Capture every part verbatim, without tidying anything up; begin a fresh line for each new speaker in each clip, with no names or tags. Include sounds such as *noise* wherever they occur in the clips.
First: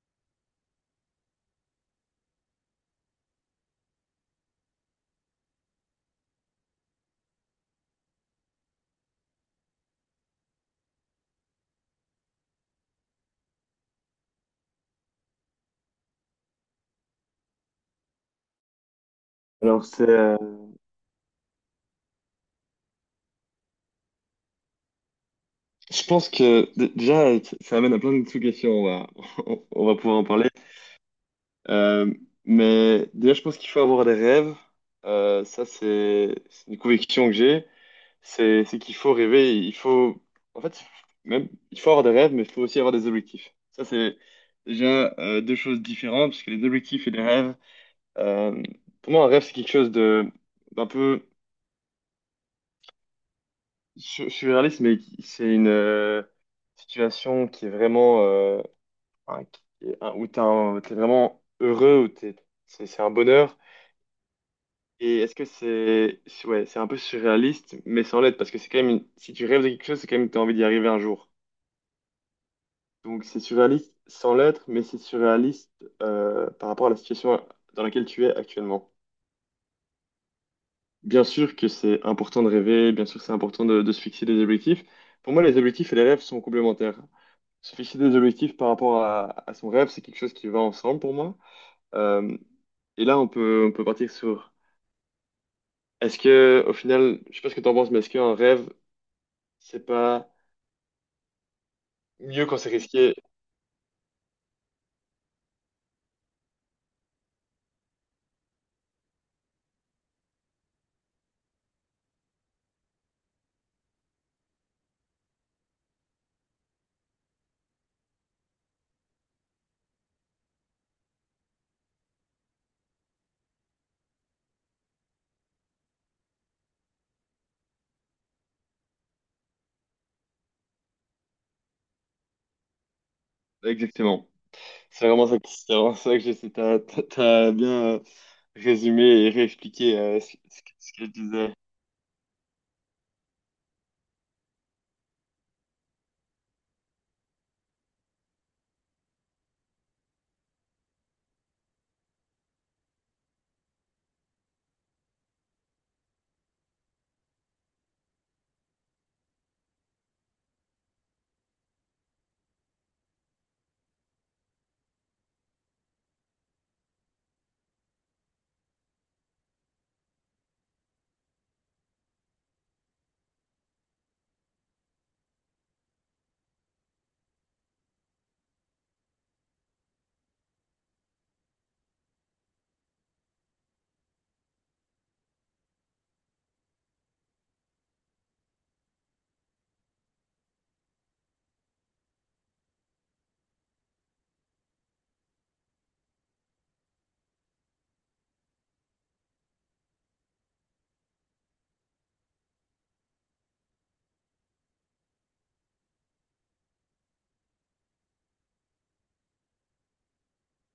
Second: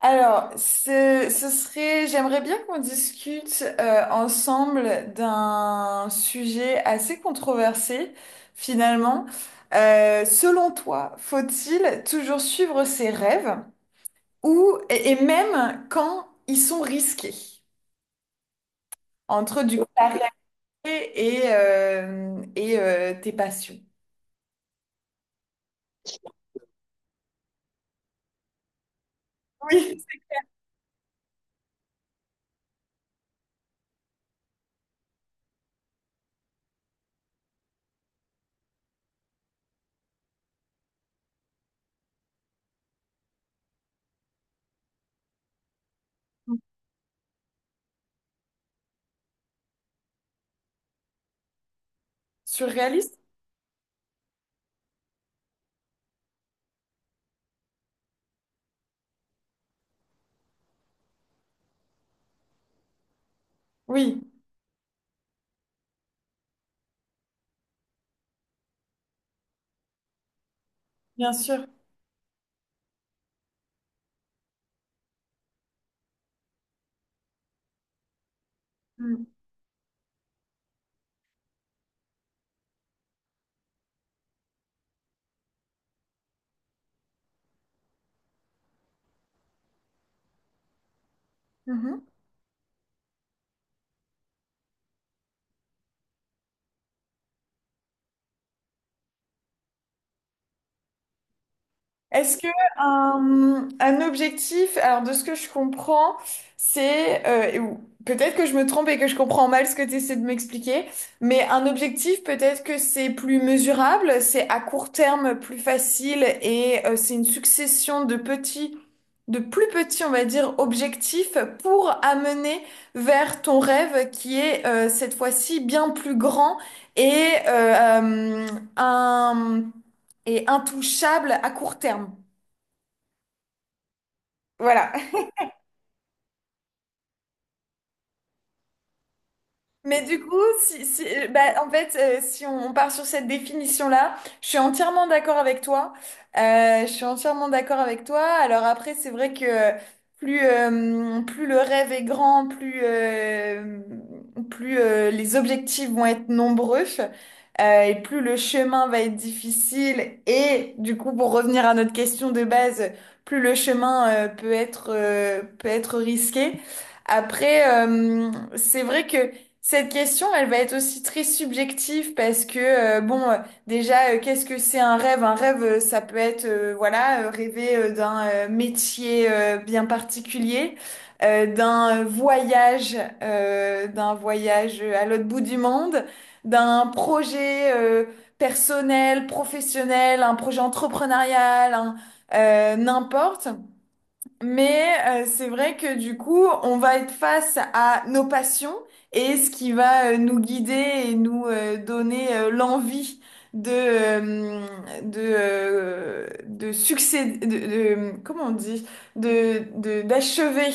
Alors, ce, ce serait, j'aimerais bien qu'on discute euh, ensemble d'un sujet assez controversé, finalement. Euh, selon toi, faut-il toujours suivre ses rêves ou et, et même quand ils sont risqués, entre du
Alors,
coup ta
c'est, euh,
réalité et, euh, et euh, tes passions?
je pense que d- déjà, ça ça amène à plein de sous-questions. On va, *laughs* on va
Oui.
pouvoir en parler. Euh, mais déjà, je pense qu'il faut avoir des rêves. Euh, ça, c'est c'est une conviction que j'ai. C'est c'est qu'il faut rêver. Il faut, en fait, même, il faut avoir des rêves, mais il faut aussi avoir des objectifs. Ça, c'est déjà euh, deux choses différentes, parce que les objectifs et les rêves, euh, pour moi, un rêve, c'est quelque chose de d'un peu.
Surréaliste?
Je, je suis réaliste, mais c'est une euh, situation qui est vraiment euh, un- qui est un- où t'es un- t'es vraiment heureux, où t'es, c'est c'est un bonheur.
Oui,
Et est-ce que c'est c'est- ouais, c'est un peu surréaliste, mais sans l'être, parce que c'est quand même une- si tu rêves de quelque chose, c'est quand même que t'as envie d'y arriver un jour.
bien sûr.
Donc c'est surréaliste sans l'être, mais c'est surréaliste euh, par rapport à la situation dans laquelle tu es actuellement.
Mm.
Bien sûr que c'est important de rêver, bien sûr que c'est important de de se fixer des objectifs. Pour moi, les objectifs et les rêves sont complémentaires. Se fixer des objectifs par rapport à, à son rêve, c'est quelque chose qui va ensemble pour moi.
Mhm.
Euh, et là, on peut, on peut partir sur, est-ce que, au final, je sais pas ce que t'en penses, mais est-ce qu'un rêve, c'est pas
Est-ce
mieux
que
quand c'est risqué?
un, un objectif, alors de ce que je comprends, c'est, euh, et ou- peut-être que je me trompe et que je comprends mal ce que tu essaies de m'expliquer, mais un objectif, peut-être que c'est plus mesurable, c'est à court terme plus facile et euh, c'est une succession de petits, de plus petits, on va dire, objectifs pour amener vers ton rêve qui est euh, cette fois-ci bien plus grand et, euh, euh, un, et intouchable à court terme.
Exactement.
Voilà.
C'est vraiment ça, que- c'est vraiment ça que j'essaie. T'as, t'as- t'as bien euh, résumé et réexpliqué
Mais du
euh, ce,
coup,
ce que
si,
ce
si,
que je
euh, bah,
disais.
en fait, euh, si on, on part sur cette définition-là, je suis entièrement d'accord avec toi. Euh, je suis entièrement d'accord avec toi. Alors après, c'est vrai que plus, euh, plus le rêve est grand, plus, euh, plus euh, les objectifs vont être nombreux, euh, et plus le chemin va être difficile. Et du coup, pour revenir à notre question de base, plus le chemin euh, peut être, euh, peut être risqué. Après, euh, c'est vrai que cette question, elle va être aussi très subjective parce que, euh, bon, euh, déjà, euh, qu'est-ce que c'est un rêve? Un rêve, euh, ça peut être, euh, voilà, euh, rêver euh, d'un euh, métier euh, bien particulier, euh, d'un euh, voyage, euh, d'un voyage euh, à l'autre bout du monde, d'un projet euh, personnel, professionnel, un projet entrepreneurial, un- euh, n'importe. Mais euh, c'est vrai que du coup, on va être face à nos passions et ce qui va euh, nous guider et nous euh, donner euh, l'envie de euh, de euh, de succéder, de, de- comment on dit, de de d'achever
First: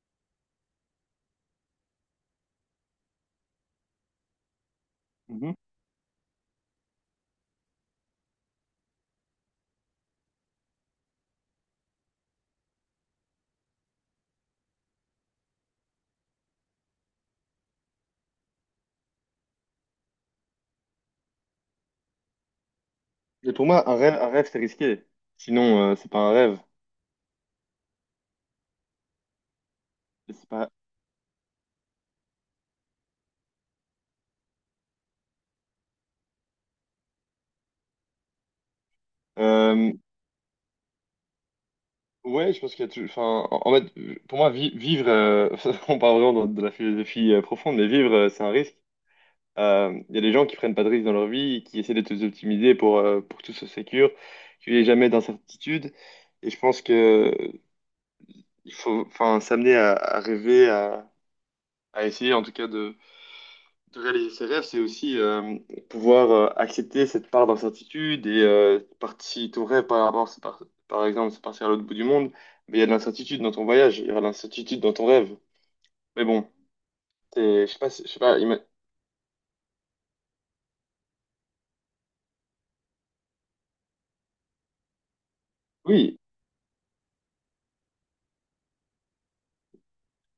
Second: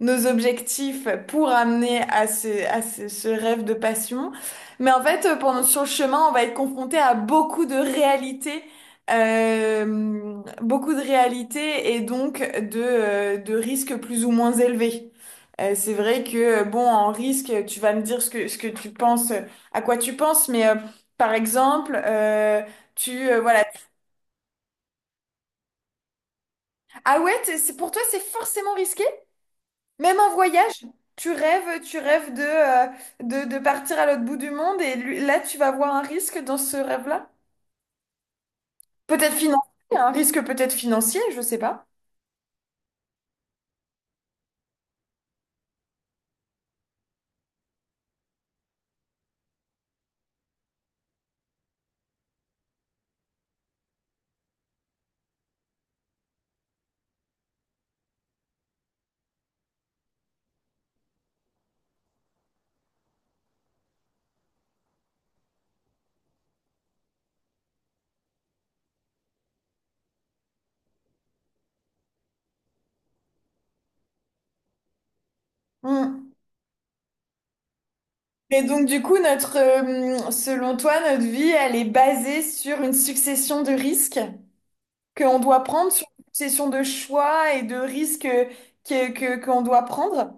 nos objectifs pour amener à ce à ce, ce rêve de passion. Mais en fait, euh,
Mhm.
pendant sur le chemin, on va être confronté à beaucoup de réalités euh, beaucoup de réalité et donc de, euh, de risques plus ou moins élevés. Euh, c'est vrai que, bon, en risque, tu vas me dire ce que, ce que tu penses, euh, à quoi tu penses, mais euh, par exemple, euh, tu, euh,
Et
voilà.
pour moi, un rêve, un rêve, c'est risqué. Sinon, euh, c'est pas un rêve.
Ah ouais, t'es- c'est, pour toi, c'est forcément risqué? Même un
C'est pas.
voyage? Tu rêves, tu rêves de, euh, de, de partir à l'autre bout du monde et lui- là, tu vas voir un risque dans ce rêve-là? Peut-être financier,
euh,
un risque peut-être financier, je sais pas.
Ouais, je pense qu'il y a tout. Enfin, en en fait, pour moi, vi- vivre, euh, *laughs* on parle vraiment de, de la philosophie euh, profonde, mais vivre, euh, c'est un risque. Euh, Il y a des gens qui prennent pas de risques dans leur vie, qui essaient de tout optimiser pour, euh, pour que tout soit sécure, qu'il n'y ait jamais d'incertitude. Et je pense que euh, il faut, enfin, s'amener à, à rêver, à, à essayer en tout cas de, de réaliser ses rêves, c'est aussi euh, pouvoir euh, accepter cette part d'incertitude et euh, parti, ton rêve par rapport, c'est par, par exemple, c'est partir à l'autre bout du monde, mais il y a de l'incertitude dans ton voyage, il y aura de l'incertitude dans ton rêve. Mais
Hmm.
bon, t'es- je sais pas, si- je sais pas, ima-
Et donc, du coup, notre, euh, selon toi, notre vie, elle est basée sur une succession de risques qu'on doit prendre, sur
oui,
une succession de choix et de risques que, que, qu'on doit prendre.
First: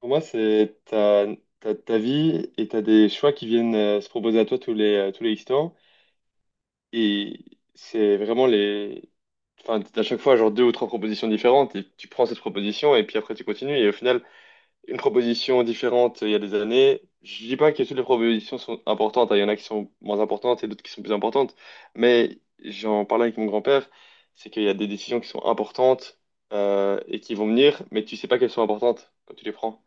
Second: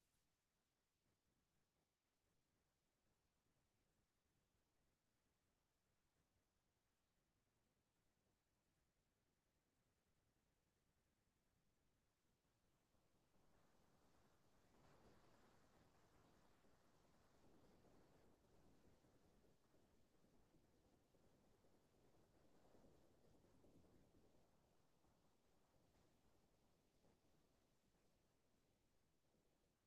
pour moi, c'est ta, ta, ta vie et t'as des choix qui viennent euh, se proposer à toi tous les, euh, tous les X temps et c'est vraiment les, enfin, t'as à chaque fois, genre deux ou trois propositions différentes et tu prends cette proposition et puis après tu continues et au final, une proposition différente euh, il y a des années. Je dis pas que toutes les propositions sont importantes, hein. Il y en a qui sont moins importantes et d'autres qui sont plus importantes. Mais j'en parlais avec mon grand-père, c'est qu'il y a des décisions qui sont importantes euh, et qui vont venir, mais tu sais pas qu'elles sont importantes quand tu les prends.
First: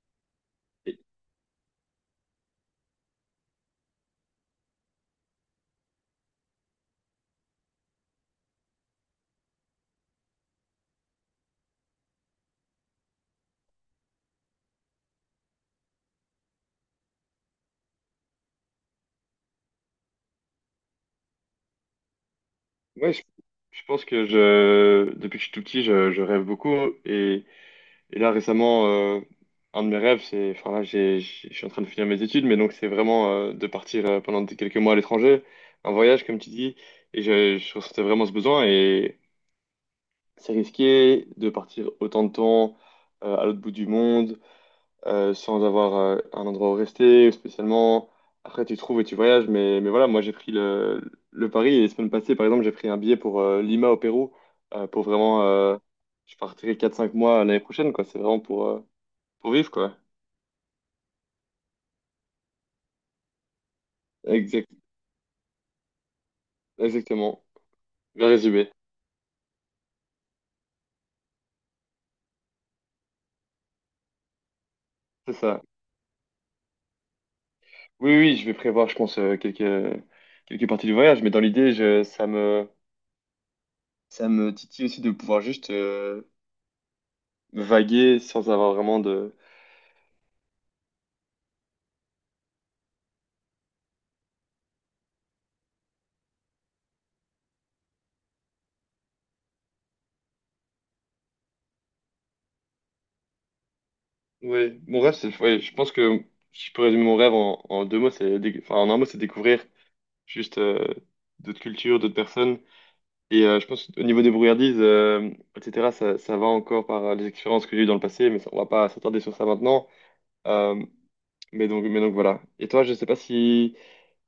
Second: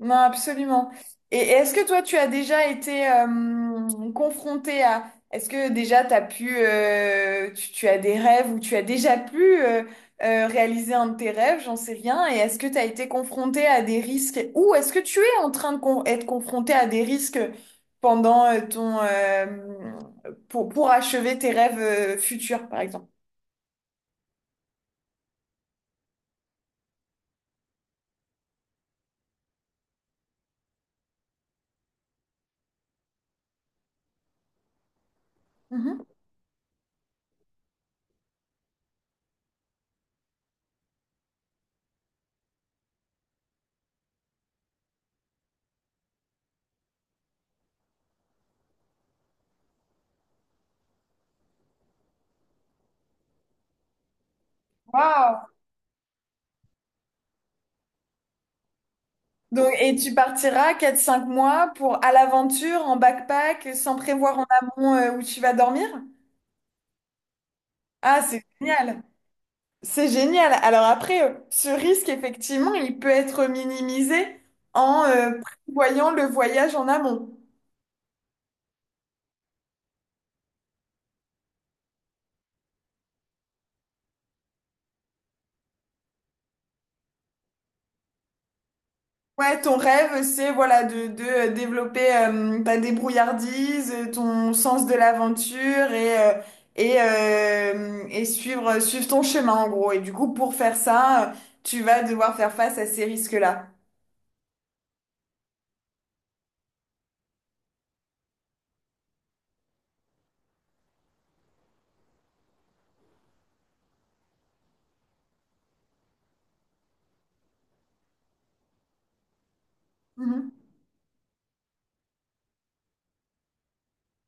Non, absolument.
Et
Et et est-ce que toi, tu as déjà été euh, confronté à... Est-ce que déjà t'as pu, euh, tu, tu as des rêves ou tu as déjà pu euh, euh, réaliser un de tes rêves, j'en sais rien. Et est-ce que tu as été confronté à des risques ou est-ce que tu es en train de con- être confronté à des risques pendant euh, ton euh, pour, pour achever tes rêves euh, futurs, par exemple?
ouais, je, je pense que je, depuis que je suis tout petit, je, je rêve beaucoup et Et là, récemment, euh, un de mes rêves, c'est, enfin là, j'ai, j'ai- je suis en train de finir mes études, mais donc c'est vraiment euh, de partir euh, pendant des- quelques mois à l'étranger, un
Mhm.
voyage, comme tu dis, et je, je ressentais vraiment ce besoin, et c'est risqué de partir autant de temps euh, à l'autre bout du monde, euh, sans avoir euh, un endroit où rester, ou spécialement. Après, tu trouves et tu voyages, mais, mais voilà, moi, j'ai pris le, le pari, et la semaine passée, par exemple, j'ai pris un billet pour euh, Lima au Pérou, euh, pour vraiment, euh, je partirai quatre cinq mois l'année prochaine, quoi, c'est vraiment pour... euh, pour
Donc,
vivre,
et
quoi.
tu partiras quatre cinq mois pour à l'aventure, en backpack, sans prévoir en
Exact,
amont euh, où tu vas dormir?
exactement.
Ah,
Bien
c'est
résumé.
génial! C'est génial. Alors après, euh, ce risque, effectivement, il peut être minimisé en euh,
C'est ça.
prévoyant le voyage en amont.
Oui, oui, je vais prévoir, je pense, euh, quelques, quelques parties du voyage, mais dans l'idée, je- ça me, ça me titille aussi de pouvoir juste euh, vaguer sans avoir vraiment de.
Ouais, ton rêve, c'est voilà de, de euh, développer euh, ta débrouillardise, euh, ton sens de l'aventure et, euh, et, euh, et suivre, suivre ton chemin en gros. Et du coup, pour faire ça, euh, tu vas devoir faire face à ces risques-là.
Oui mon rêve, c'est. Ouais, je pense que si je peux résumer mon rêve en, en deux mots, c'est. déc- Enfin, en un mot, c'est découvrir juste euh, d'autres cultures, d'autres personnes. Et euh, je pense au niveau des brouillardises, euh, et cætera, ça, ça va encore par euh, les expériences que j'ai eues dans le passé, mais ça- on va pas s'attarder sur ça maintenant.
Mhm.
Euh, Mais donc, mais donc voilà. Et toi, je sais pas si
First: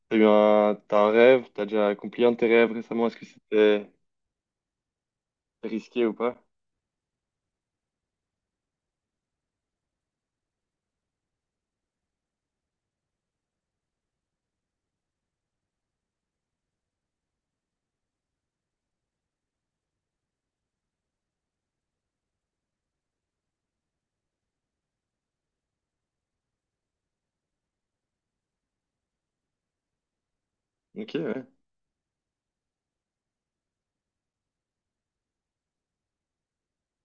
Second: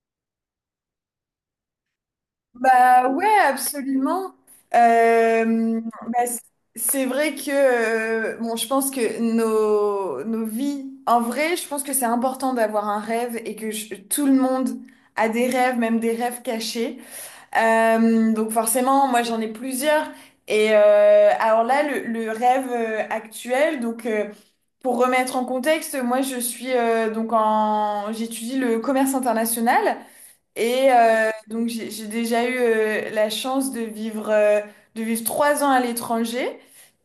t'as eu un, t'as un rêve, t'as déjà accompli un de tes rêves récemment,
Bah
est-ce
ouais,
que c'était
absolument. Euh,
risqué ou
bah,
pas?
c- c'est vrai que euh, bon, je pense que nos, nos vies, en vrai, je pense que c'est important d'avoir un rêve et que je- tout le monde a des rêves, même des rêves cachés. Euh, donc forcément, moi j'en ai plusieurs. Et euh, alors là, le, le rêve euh, actuel, donc euh, pour remettre en contexte, moi je suis euh, donc en j'étudie le commerce international et
Ok,
euh,
ouais.
donc j'ai j'ai déjà eu euh, la chance de vivre euh, de vivre trois ans à l'étranger.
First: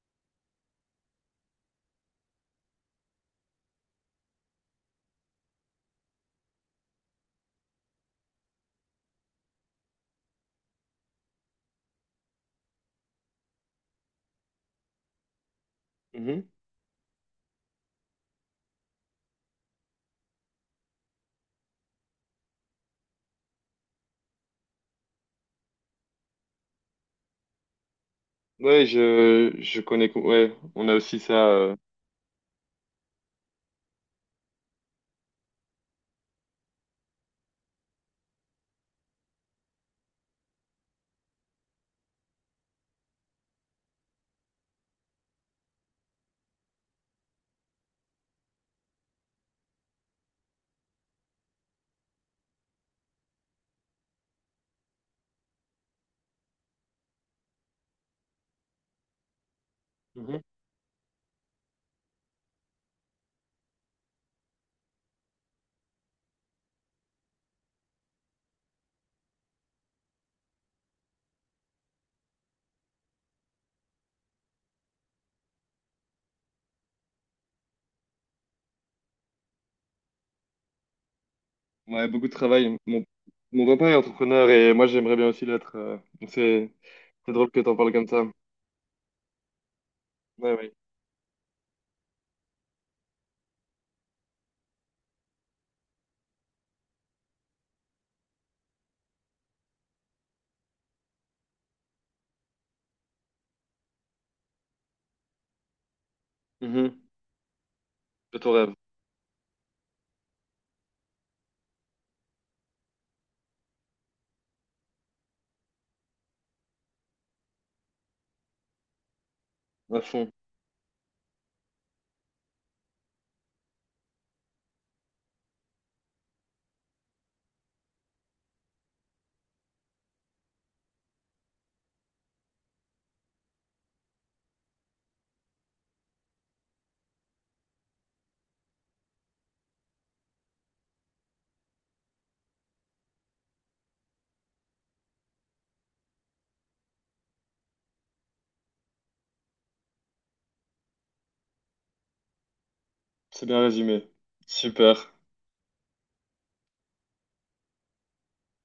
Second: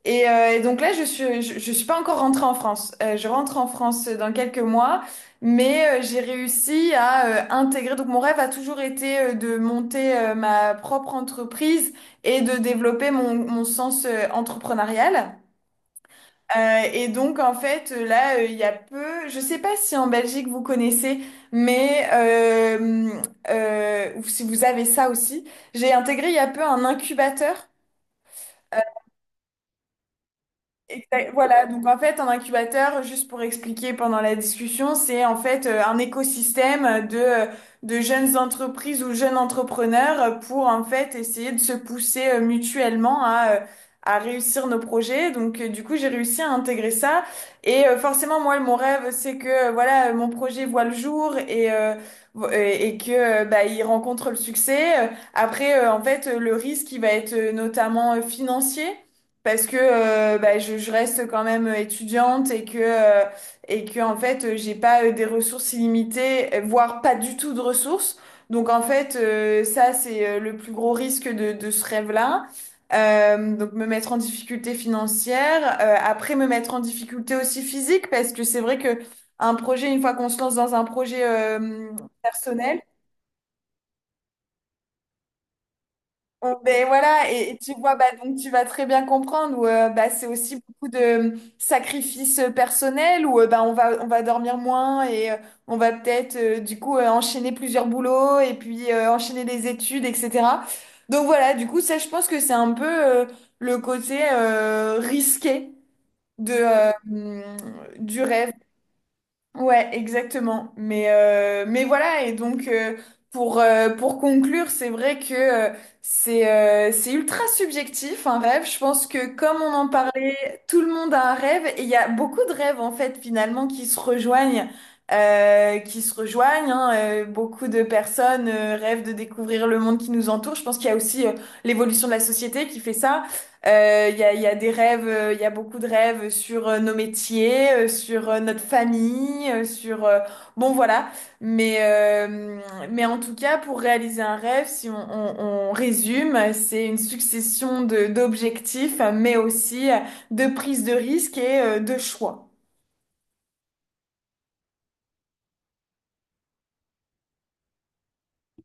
Et, euh, et donc là je suis je, je suis pas encore rentrée en France. Euh, je rentre en France dans quelques mois, mais euh, j'ai réussi à euh, intégrer. Donc mon rêve a toujours été euh, de monter euh, ma propre entreprise et de développer mon mon sens euh, entrepreneurial.
Mhm.
Euh, et donc en fait là euh, Il y a peu, je sais pas si en Belgique vous connaissez, mais euh, euh, ou si vous avez ça aussi, j'ai intégré il y a peu un incubateur.
Ouais, je, je connais, co- ouais, on a aussi
Exact-
ça.
Voilà,
Euh,
donc en fait, un incubateur, juste pour expliquer pendant la discussion, c'est en fait euh, un écosystème de, euh, de jeunes entreprises ou jeunes entrepreneurs euh, pour en fait essayer de se pousser euh, mutuellement à, euh, à réussir nos projets. Donc euh, du coup, j'ai réussi à intégrer ça. Et euh, forcément, moi, mon rêve, c'est que euh, voilà, euh, mon projet voit le jour et, euh, vo- et et que euh, bah, il rencontre le succès. Après, euh, en fait, euh, le risque, il va être euh, notamment euh, financier parce que euh,
mhm.
bah, je, je reste quand même euh, étudiante et que euh, et que en fait euh, j'ai pas euh, des ressources illimitées, euh, voire pas du tout de ressources. Donc en fait euh, ça c'est euh, le plus gros risque de, de ce rêve-là. Euh, donc me mettre en difficulté financière, euh, après me mettre en difficulté aussi physique parce que c'est vrai que un projet une fois qu'on se lance dans un projet euh,
Ouais, beaucoup de travail.
personnel.
Mon, mon papa est entrepreneur et moi j'aimerais bien aussi l'être. Euh, donc
Oh,
c'est,
ben voilà,
c'est drôle
et, et
que
tu
t'en parles
vois, bah,
comme ça.
donc tu vas très bien comprendre où euh, bah, c'est
Ouais,
aussi
ouais.
beaucoup de sacrifices euh, personnels où euh, bah, on va, on va dormir moins et euh, on va peut-être euh, du coup euh, enchaîner plusieurs boulots et puis euh, enchaîner des études, et cetera. Donc voilà, du coup, ça, je pense que c'est un peu euh, le côté euh, risqué de, euh,
Mhm.
hum, du
De
rêve.
ton rêve,
Ouais, exactement. Mais, euh, mais voilà, et donc euh, pour, euh, pour conclure, c'est vrai que euh, c'est euh, c'est ultra subjectif un rêve. Je pense que comme on en
à fond.
parlait, tout le monde a un rêve et il y a beaucoup de rêves en fait finalement qui se rejoignent. Euh, qui se rejoignent, hein. Euh, beaucoup de personnes euh, rêvent de découvrir le monde qui nous entoure. Je pense qu'il y a aussi euh, l'évolution de la société qui fait ça. Euh, Il y a, il y a des rêves, euh, il y a beaucoup de rêves sur euh, nos métiers, euh, sur euh, notre famille, euh, sur... euh, bon, voilà. Mais, euh, mais en tout cas, pour réaliser un rêve, si on, on- on résume, c'est une succession de, d'objectifs, mais aussi euh, de prise de risque et euh, de choix.
C'est bien résumé. Super.